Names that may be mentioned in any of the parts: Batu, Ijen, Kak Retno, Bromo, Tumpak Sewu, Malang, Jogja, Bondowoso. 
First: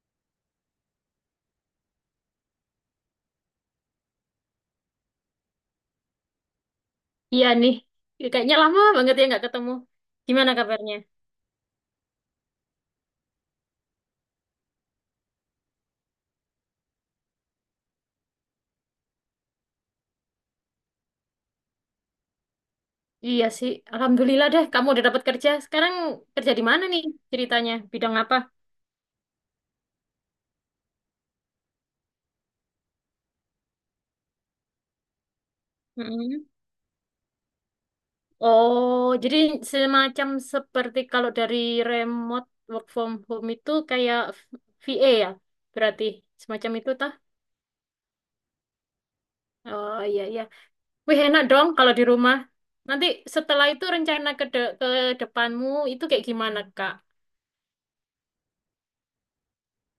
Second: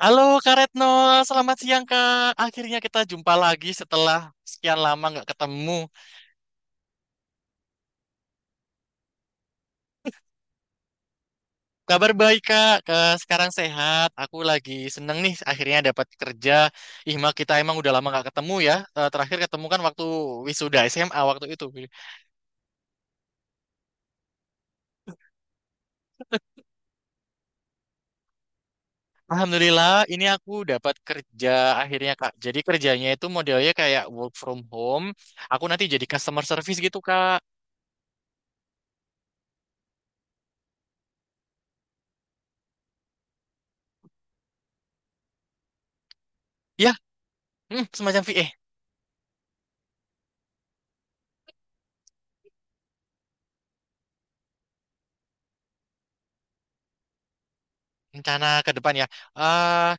Halo Kak Retno, selamat siang Kak. Akhirnya kita jumpa lagi setelah sekian lama nggak ketemu. Iya nih, kayaknya lama banget ya nggak ketemu. Gimana kabarnya? Kabar baik Kak, sekarang sehat. Aku lagi seneng nih akhirnya dapat kerja. Ih Mak, kita emang udah lama nggak ketemu ya. Terakhir ketemu kan waktu wisuda SMA waktu itu. Iya sih, alhamdulillah deh kamu udah dapat kerja. Sekarang kerja di mana nih ceritanya? Bidang apa? Alhamdulillah ini aku dapat kerja akhirnya Kak. Jadi kerjanya itu modelnya kayak work from home. Aku nanti jadi customer Mm-mm. service gitu Kak. Oh, jadi semacam seperti kalau dari remote work from home itu kayak VA ya? Berarti semacam itu Ya, tah? Semacam VA. Oh, iya, iya. Wih, enak dong kalau di rumah. Nanti setelah itu rencana ke depanmu itu kayak gimana, Kak? Rencana ke depan ya. Eh,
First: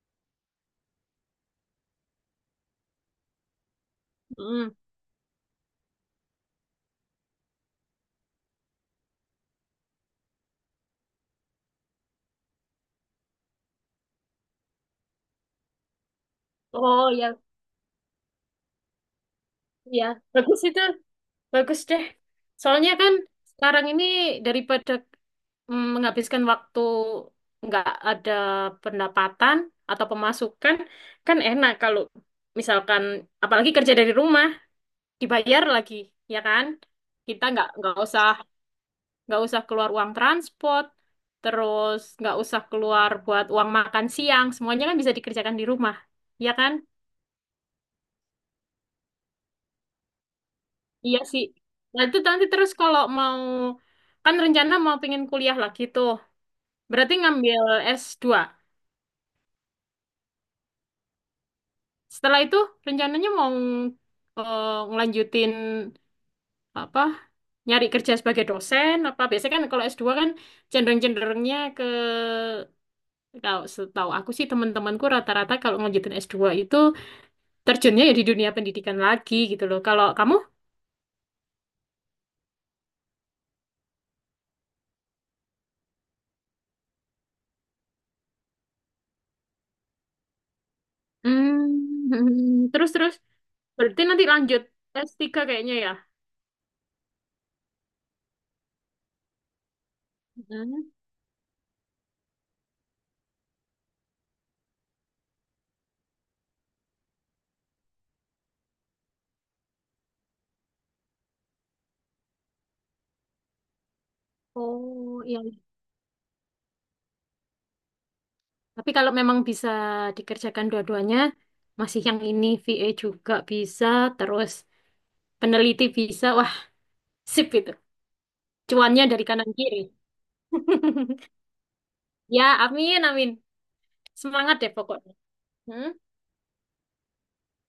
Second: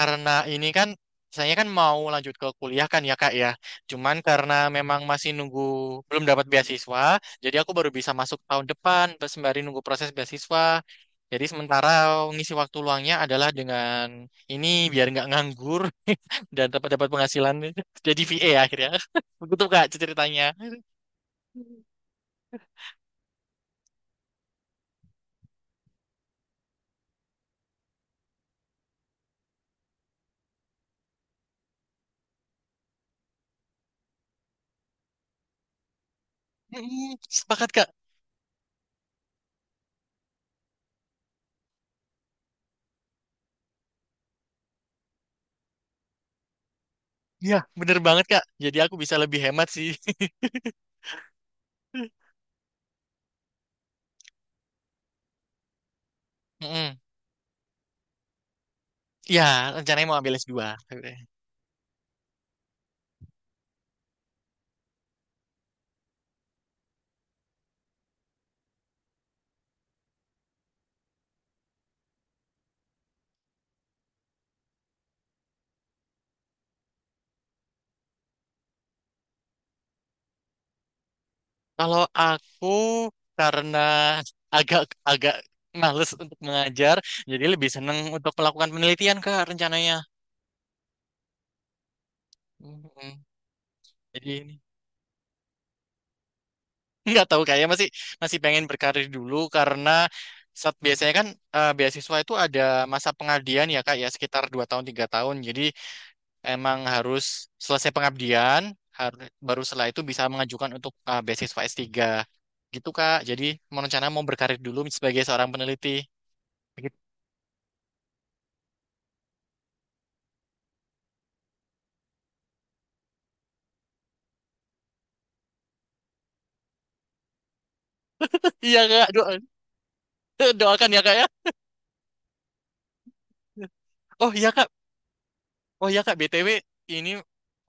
Karena ini kan saya kan mau lanjut ke kuliah kan ya Kak ya. Cuman karena Mm. memang masih nunggu belum dapat beasiswa, jadi aku baru bisa masuk tahun depan pas sembari nunggu proses beasiswa. Jadi sementara ngisi waktu luangnya adalah dengan ini biar nggak nganggur dan dapat dapat Oh, ya, penghasilan jadi VA akhirnya. Begitu Kak ya. ceritanya. Bagus itu. Bagus deh. Soalnya kan sekarang ini daripada menghabiskan waktu nggak ada pendapatan atau pemasukan, kan enak kalau misalkan apalagi kerja dari rumah dibayar lagi, ya kan? Mm, Kita nggak Sepakat Kak. nggak usah nggak usah keluar uang transport, terus nggak usah keluar buat uang makan siang, semuanya kan bisa dikerjakan di rumah, ya kan? Iya, bener banget Kak. Jadi aku bisa lebih hemat sih. Iya sih. Nah, itu nanti terus kalau mau kan rencana mau pengen kuliah lagi tuh. Mm-mm. Berarti ngambil S2. Iya, rencananya mau ambil S2. Setelah itu rencananya mau ngelanjutin apa? Nyari kerja sebagai dosen apa? Biasanya kan kalau S2 kan cenderung-cenderungnya ke kalau setahu aku sih teman-temanku rata-rata kalau ngelanjutin S2 itu terjunnya ya di dunia pendidikan lagi gitu loh. Kalau kamu? Kalau aku karena agak agak males untuk mengajar, jadi lebih seneng untuk melakukan penelitian Kak rencananya. Hmm. terus terus mm berarti nanti Jadi ini lanjut S3 kayaknya ya. nggak tahu kayaknya masih masih pengen berkarir dulu karena saat Hmm. biasanya kan beasiswa itu ada masa pengabdian ya Kak ya sekitar 2 tahun 3 tahun. Jadi emang harus selesai pengabdian harus baru setelah itu bisa mengajukan untuk beasiswa S3 gitu Kak. Jadi mau rencana mau berkarir dulu sebagai Oh, iya. seorang peneliti. Tapi kalau memang bisa dikerjakan dua-duanya, masih yang ini VA juga bisa, terus peneliti bisa, wah, sip itu. Iya Cuannya Kak, dari kanan kiri. doakan ya Kak ya. Ya, amin, amin. Oh iya Semangat kak, deh pokoknya. oh Hmm? iya kak, BTW ini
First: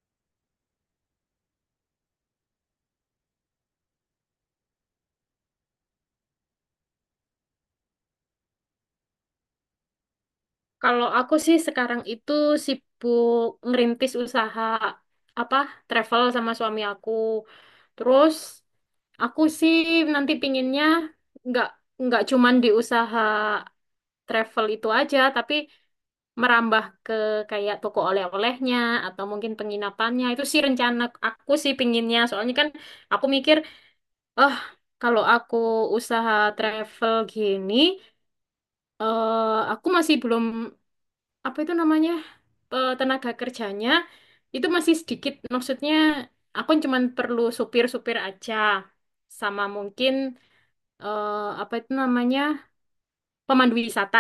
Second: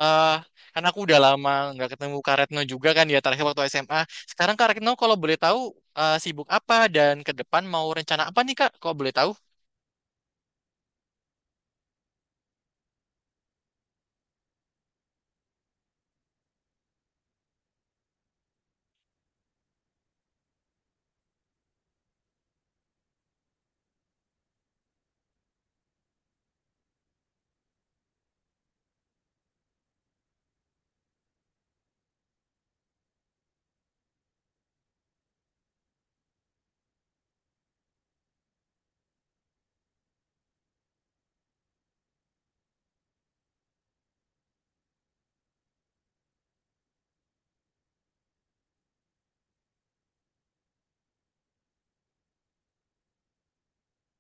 eh karena aku udah lama nggak ketemu Kak Retno juga kan ya terakhir waktu SMA. Sekarang Kak Retno kalau boleh tahu sibuk apa dan ke depan mau rencana apa nih Kak? Kalau boleh tahu? Kalau aku sih sekarang itu sibuk ngerintis usaha apa travel sama suami aku. Terus aku sih nanti pinginnya nggak nggak cuman di usaha travel itu aja, tapi merambah ke kayak toko oleh-olehnya atau mungkin penginapannya. Itu sih rencana aku sih pinginnya. Soalnya kan aku mikir, oh, kalau aku usaha travel gini, aku masih belum apa itu namanya, tenaga kerjanya itu masih sedikit. Maksudnya aku cuman perlu supir-supir aja sama mungkin eh apa itu namanya? Pemandu wisata.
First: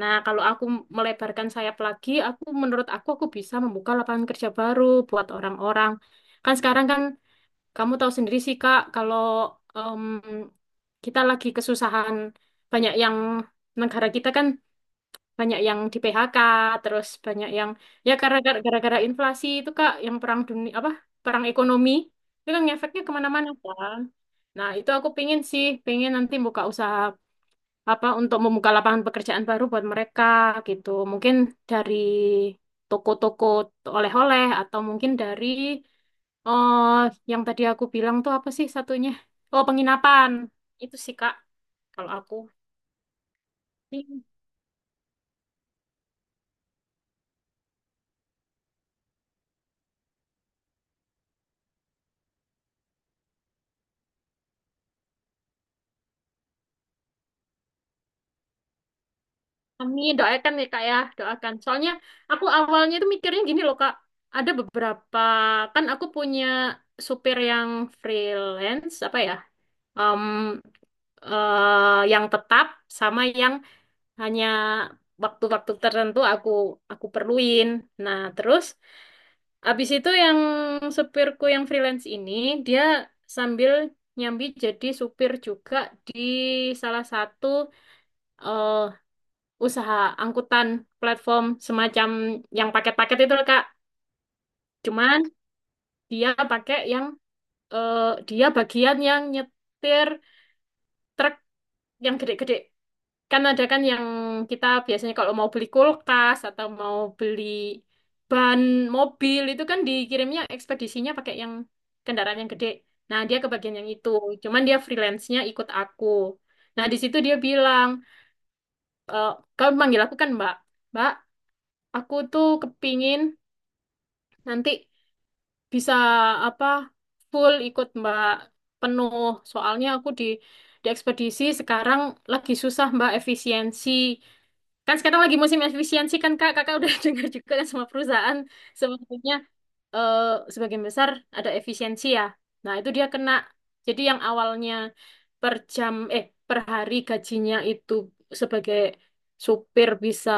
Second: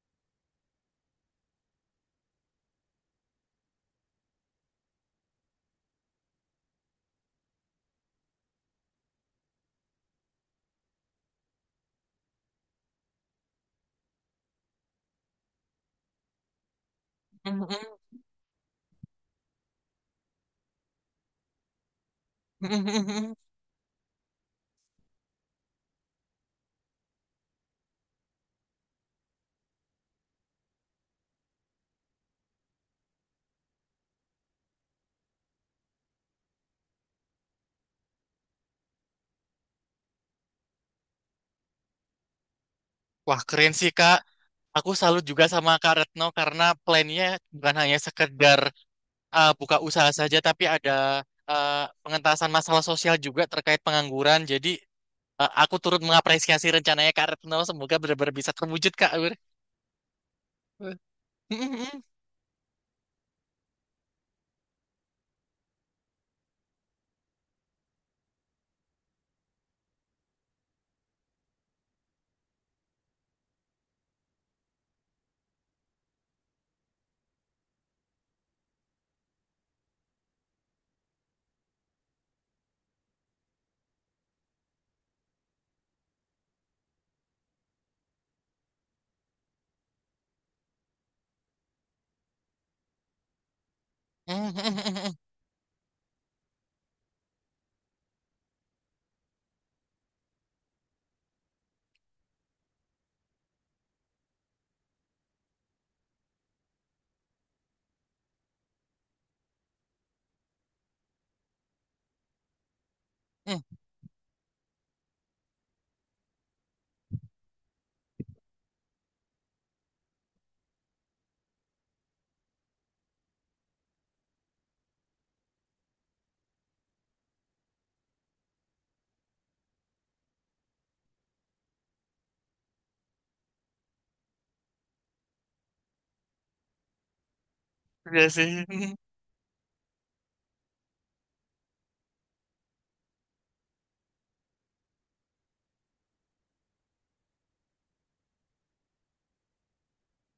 Nah, kalau aku melebarkan sayap lagi, aku menurut aku bisa membuka lapangan kerja baru buat orang-orang. Kan sekarang kan kamu tahu sendiri sih Kak, kalau em, kita lagi kesusahan, banyak yang negara kita kan banyak yang di PHK, terus banyak yang ya karena gara-gara inflasi itu Kak, yang perang dunia apa perang ekonomi itu kan ngefeknya kemana-mana kan. Nah, itu aku pingin sih, pingin nanti buka usaha apa untuk membuka lapangan pekerjaan baru buat mereka gitu. Mungkin dari toko-toko oleh-oleh atau mungkin dari oh yang tadi aku bilang tuh apa sih satunya? Oh, penginapan. Itu sih Kak kalau aku. Wah keren sih Kak. Aku salut juga sama Kak Retno karena plannya bukan hanya sekedar buka usaha saja, tapi ada eh, pengentasan masalah sosial juga terkait pengangguran. Jadi aku turut mengapresiasi rencananya Kak Retno. Semoga benar-benar bisa terwujud Kak. Amin, doakan ya Kak ya, doakan. Soalnya aku awalnya itu mikirnya gini loh Kak, ada beberapa kan aku punya supir yang freelance apa ya? em, yang tetap sama yang hanya waktu-waktu tertentu aku perluin. Nah, terus abis itu yang supirku yang freelance ini dia sambil nyambi jadi supir juga di salah satu eh, usaha angkutan platform semacam yang paket-paket itu loh, Kak. Cuman dia pakai yang eh, dia bagian yang nyetir truk yang gede-gede. Kan ada kan yang kita biasanya kalau mau beli kulkas atau mau beli ban mobil itu kan dikirimnya ekspedisinya pakai yang kendaraan yang gede. Nah, dia kebagian yang itu. Cuman dia freelance-nya ikut aku. Nah, di situ dia bilang, e, kamu manggil aku kan, Mbak. Mbak, aku tuh kepingin nanti bisa apa full ikut Mbak penuh. Soalnya aku di ekspedisi sekarang lagi susah Mbak efisiensi. Kan sekarang lagi musim efisiensi kan Kak, Kakak udah dengar juga kan semua Iya perusahaan sih. sebenarnya, eh, sebagian besar ada efisiensi ya. Nah, itu dia kena. Jadi yang awalnya per jam eh per hari gajinya itu sebagai supir bisa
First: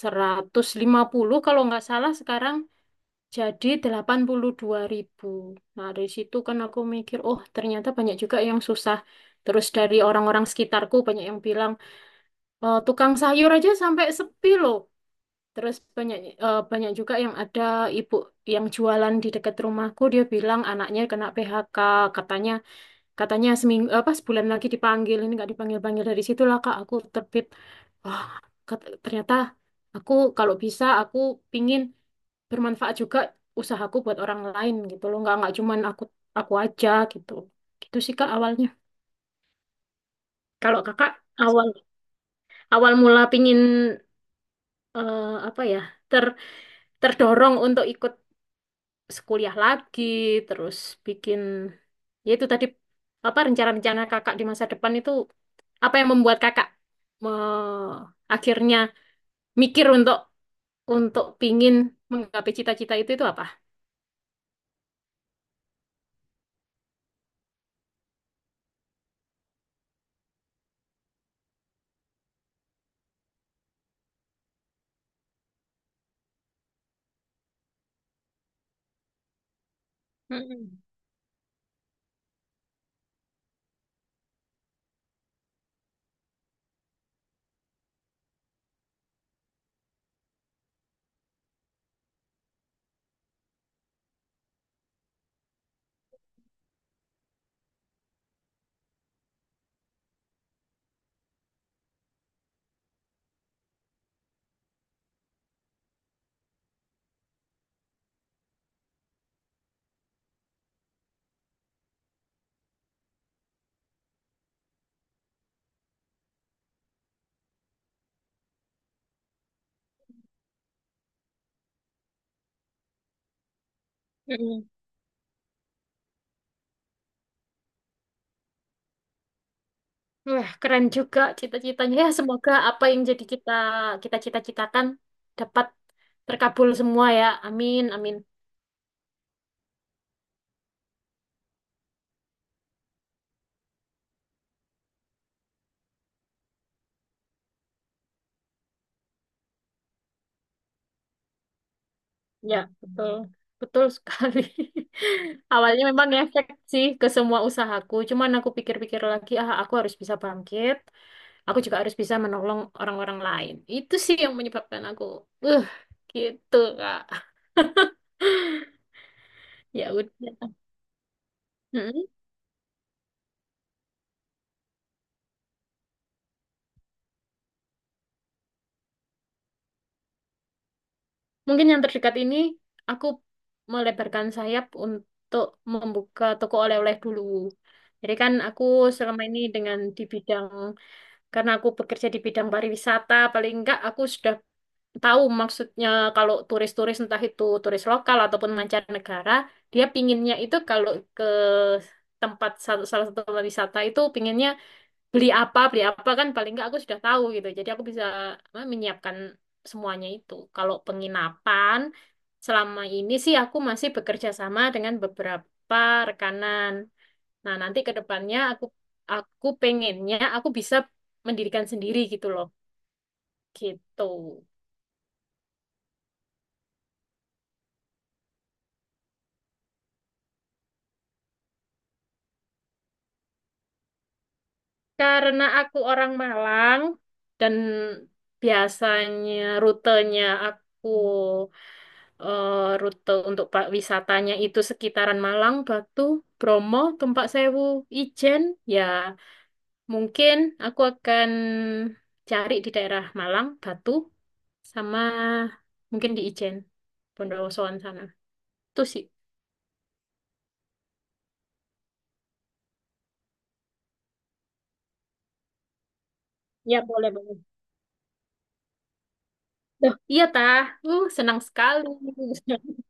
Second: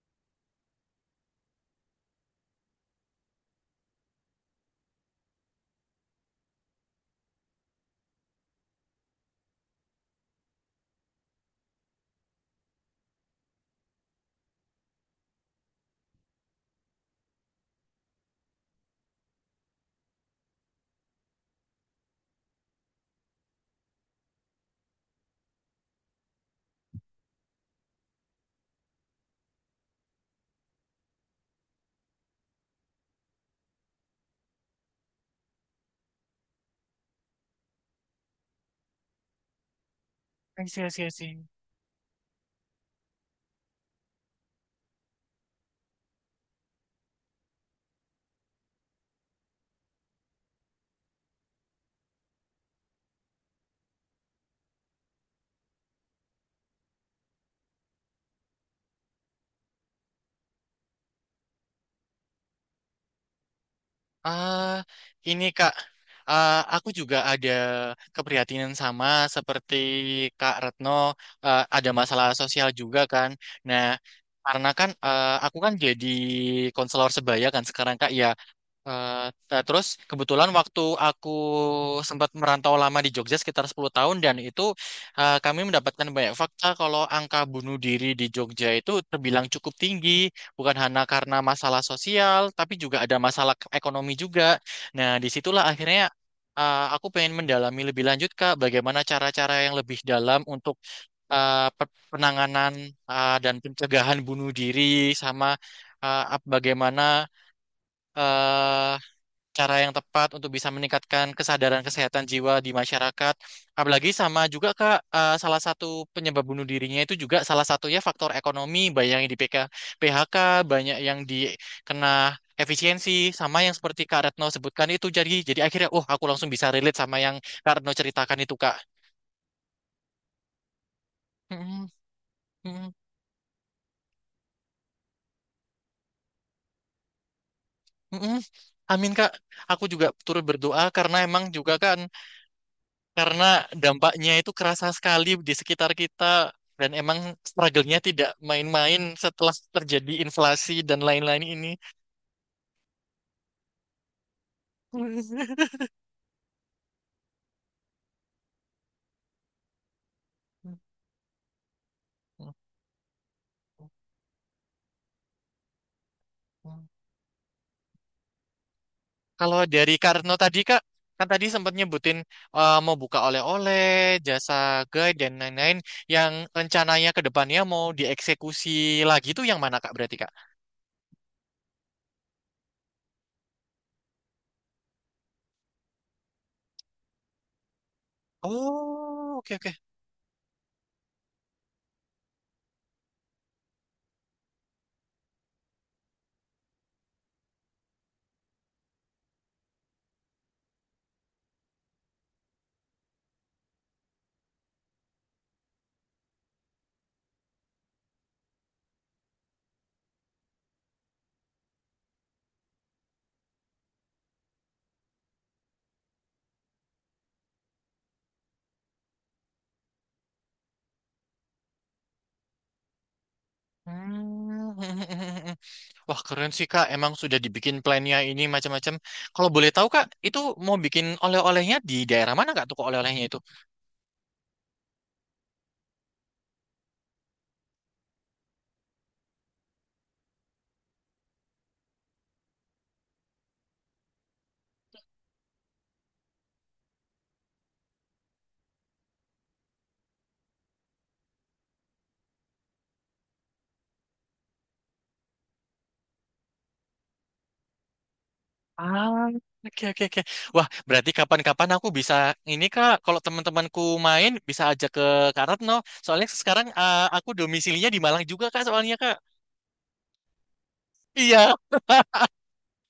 150 kalau nggak salah, sekarang jadi 82.000. Nah, dari situ kan aku mikir, oh, ternyata banyak juga yang susah. Terus dari orang-orang sekitarku banyak yang bilang, "Eh, tukang sayur aja sampai sepi loh. Terus banyak, banyak juga yang ada ibu yang jualan di dekat rumahku dia bilang anaknya kena PHK katanya katanya seminggu apa sebulan lagi dipanggil ini nggak dipanggil-panggil. Dari situlah Kak aku terbit, wah, ternyata aku kalau bisa aku pingin bermanfaat juga usahaku buat orang lain gitu loh, nggak cuman aku aja gitu gitu sih Kak awalnya. Kalau Iya sih, iya Kakak sih. awal awal mula pingin, apa ya, ter terdorong untuk ikut sekuliah lagi, terus bikin ya itu tadi apa rencana-rencana kakak di masa depan itu, apa yang membuat kakak me- akhirnya mikir untuk pingin menggapai cita-cita itu apa? Ah, ini Kak, ah, aku juga ada keprihatinan sama seperti Kak Retno. Ah, ada masalah sosial juga kan. Nah, karena kan ah, aku kan jadi konselor sebaya kan sekarang Kak. Ya, Eh, nah, terus kebetulan Mm-mm. waktu aku sempat merantau lama di Jogja sekitar 10 tahun dan itu kami mendapatkan banyak fakta kalau angka bunuh diri di Jogja itu terbilang cukup tinggi, bukan hanya karena masalah sosial, tapi juga ada masalah ekonomi juga. Nah, disitulah akhirnya aku pengen mendalami lebih lanjut, Kak, bagaimana cara-cara yang lebih dalam untuk penanganan dan pencegahan bunuh diri sama bagaimana eh, cara yang tepat untuk bisa meningkatkan kesadaran kesehatan jiwa di masyarakat. Apalagi sama juga Kak, salah satu penyebab bunuh dirinya itu juga salah satunya faktor ekonomi, banyak yang di PHK, banyak yang dikena efisiensi, sama yang seperti Kak Retno Mm-mm. sebutkan itu. Jadi akhirnya, oh aku langsung bisa relate sama yang Kak Retno ceritakan itu Kak. Wah, keren juga Mm-mm, cita-citanya. Ya, semoga apa mm-mm, yang jadi kita kita cita-citakan dapat terkabul semua ya. Amin, amin. mm-mm. Amin Kak, aku juga turut berdoa karena emang juga kan karena dampaknya itu kerasa sekali di sekitar kita dan emang struggle-nya tidak main-main setelah terjadi inflasi dan lain-lain ini. Ya, betul. Betul sekali. Awalnya memang ngefek sih ke semua usahaku, cuman aku pikir-pikir lagi, ah, aku harus bisa bangkit, aku juga harus bisa menolong orang-orang lain. Itu sih yang menyebabkan aku, uh, gitu Kak. Kalau Ya dari Karno udah. tadi Kak, kan tadi sempat Mm-mm. nyebutin mau buka oleh-oleh, jasa guide dan lain-lain yang rencananya ke depannya mau dieksekusi lagi itu yang mana Kak berarti Kak? Mungkin yang terdekat ini aku melebarkan sayap untuk membuka toko oleh-oleh dulu. Jadi kan aku selama Oh, ini oke oke. dengan di bidang, karena aku bekerja di bidang pariwisata, paling enggak aku sudah tahu maksudnya kalau turis-turis entah itu turis lokal ataupun mancanegara, dia pinginnya itu kalau ke tempat satu salah satu tempat wisata itu pinginnya beli apa kan paling enggak aku sudah tahu gitu. Jadi aku bisa apa, menyiapkan semuanya itu. Kalau penginapan selama ini sih aku masih bekerja sama dengan beberapa rekanan. Nah, nanti ke depannya aku pengennya aku bisa mendirikan sendiri gitu loh. Gitu. Hmm. Wah, keren sih, Kak. Emang sudah dibikin plannya ini macam-macam. Kalau boleh tahu, Kak, itu mau bikin oleh-olehnya di daerah mana, Kak, toko oleh-olehnya itu? Karena aku orang Malang, dan biasanya rutenya aku, rute untuk wisatanya itu sekitaran Malang, Batu, Bromo, Tumpak Sewu, Ijen, ya mungkin aku akan cari di daerah Malang, Batu, sama mungkin di Ijen, Bondowosoan sana. Itu sih. Ah, oke, oke, oke. Wah, berarti kapan-kapan aku bisa ini, Kak, kalau teman-temanku main, bisa ajak ke Kak Retno. Soalnya sekarang Ya, boleh, aku boleh. domisilinya di Malang juga, Kak, soalnya, Kak. Duh, iya tah, senang Iya. sekali.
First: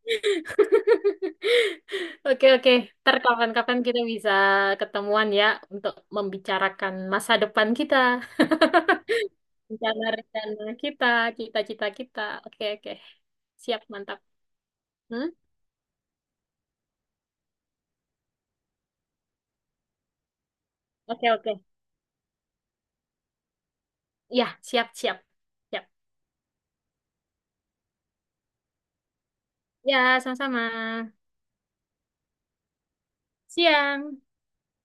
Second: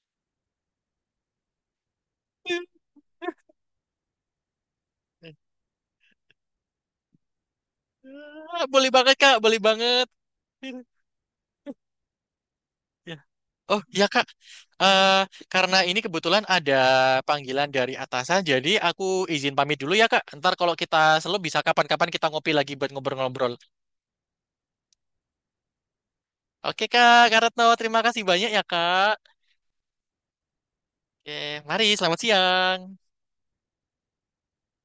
Oke, oke, ntar kapan-kapan kita bisa ketemuan ya untuk membicarakan masa depan kita, Boleh banget, Kak. Boleh banget. rencana-rencana kita, cita-cita kita. Oke, oke, Ya. Oh, siap iya, mantap. Kak. Eh, Hmm? karena ini kebetulan ada panggilan dari atasan, jadi aku izin pamit dulu ya Kak. Ntar kalau kita Oke, selalu oke, bisa kapan-kapan kita ngopi lagi buat ngobrol-ngobrol. ya, siap, siap, siap. Oke Kak, Kak Retno, terima kasih banyak ya Kak. Ya, sama-sama. Oke, mari selamat siang. Siang.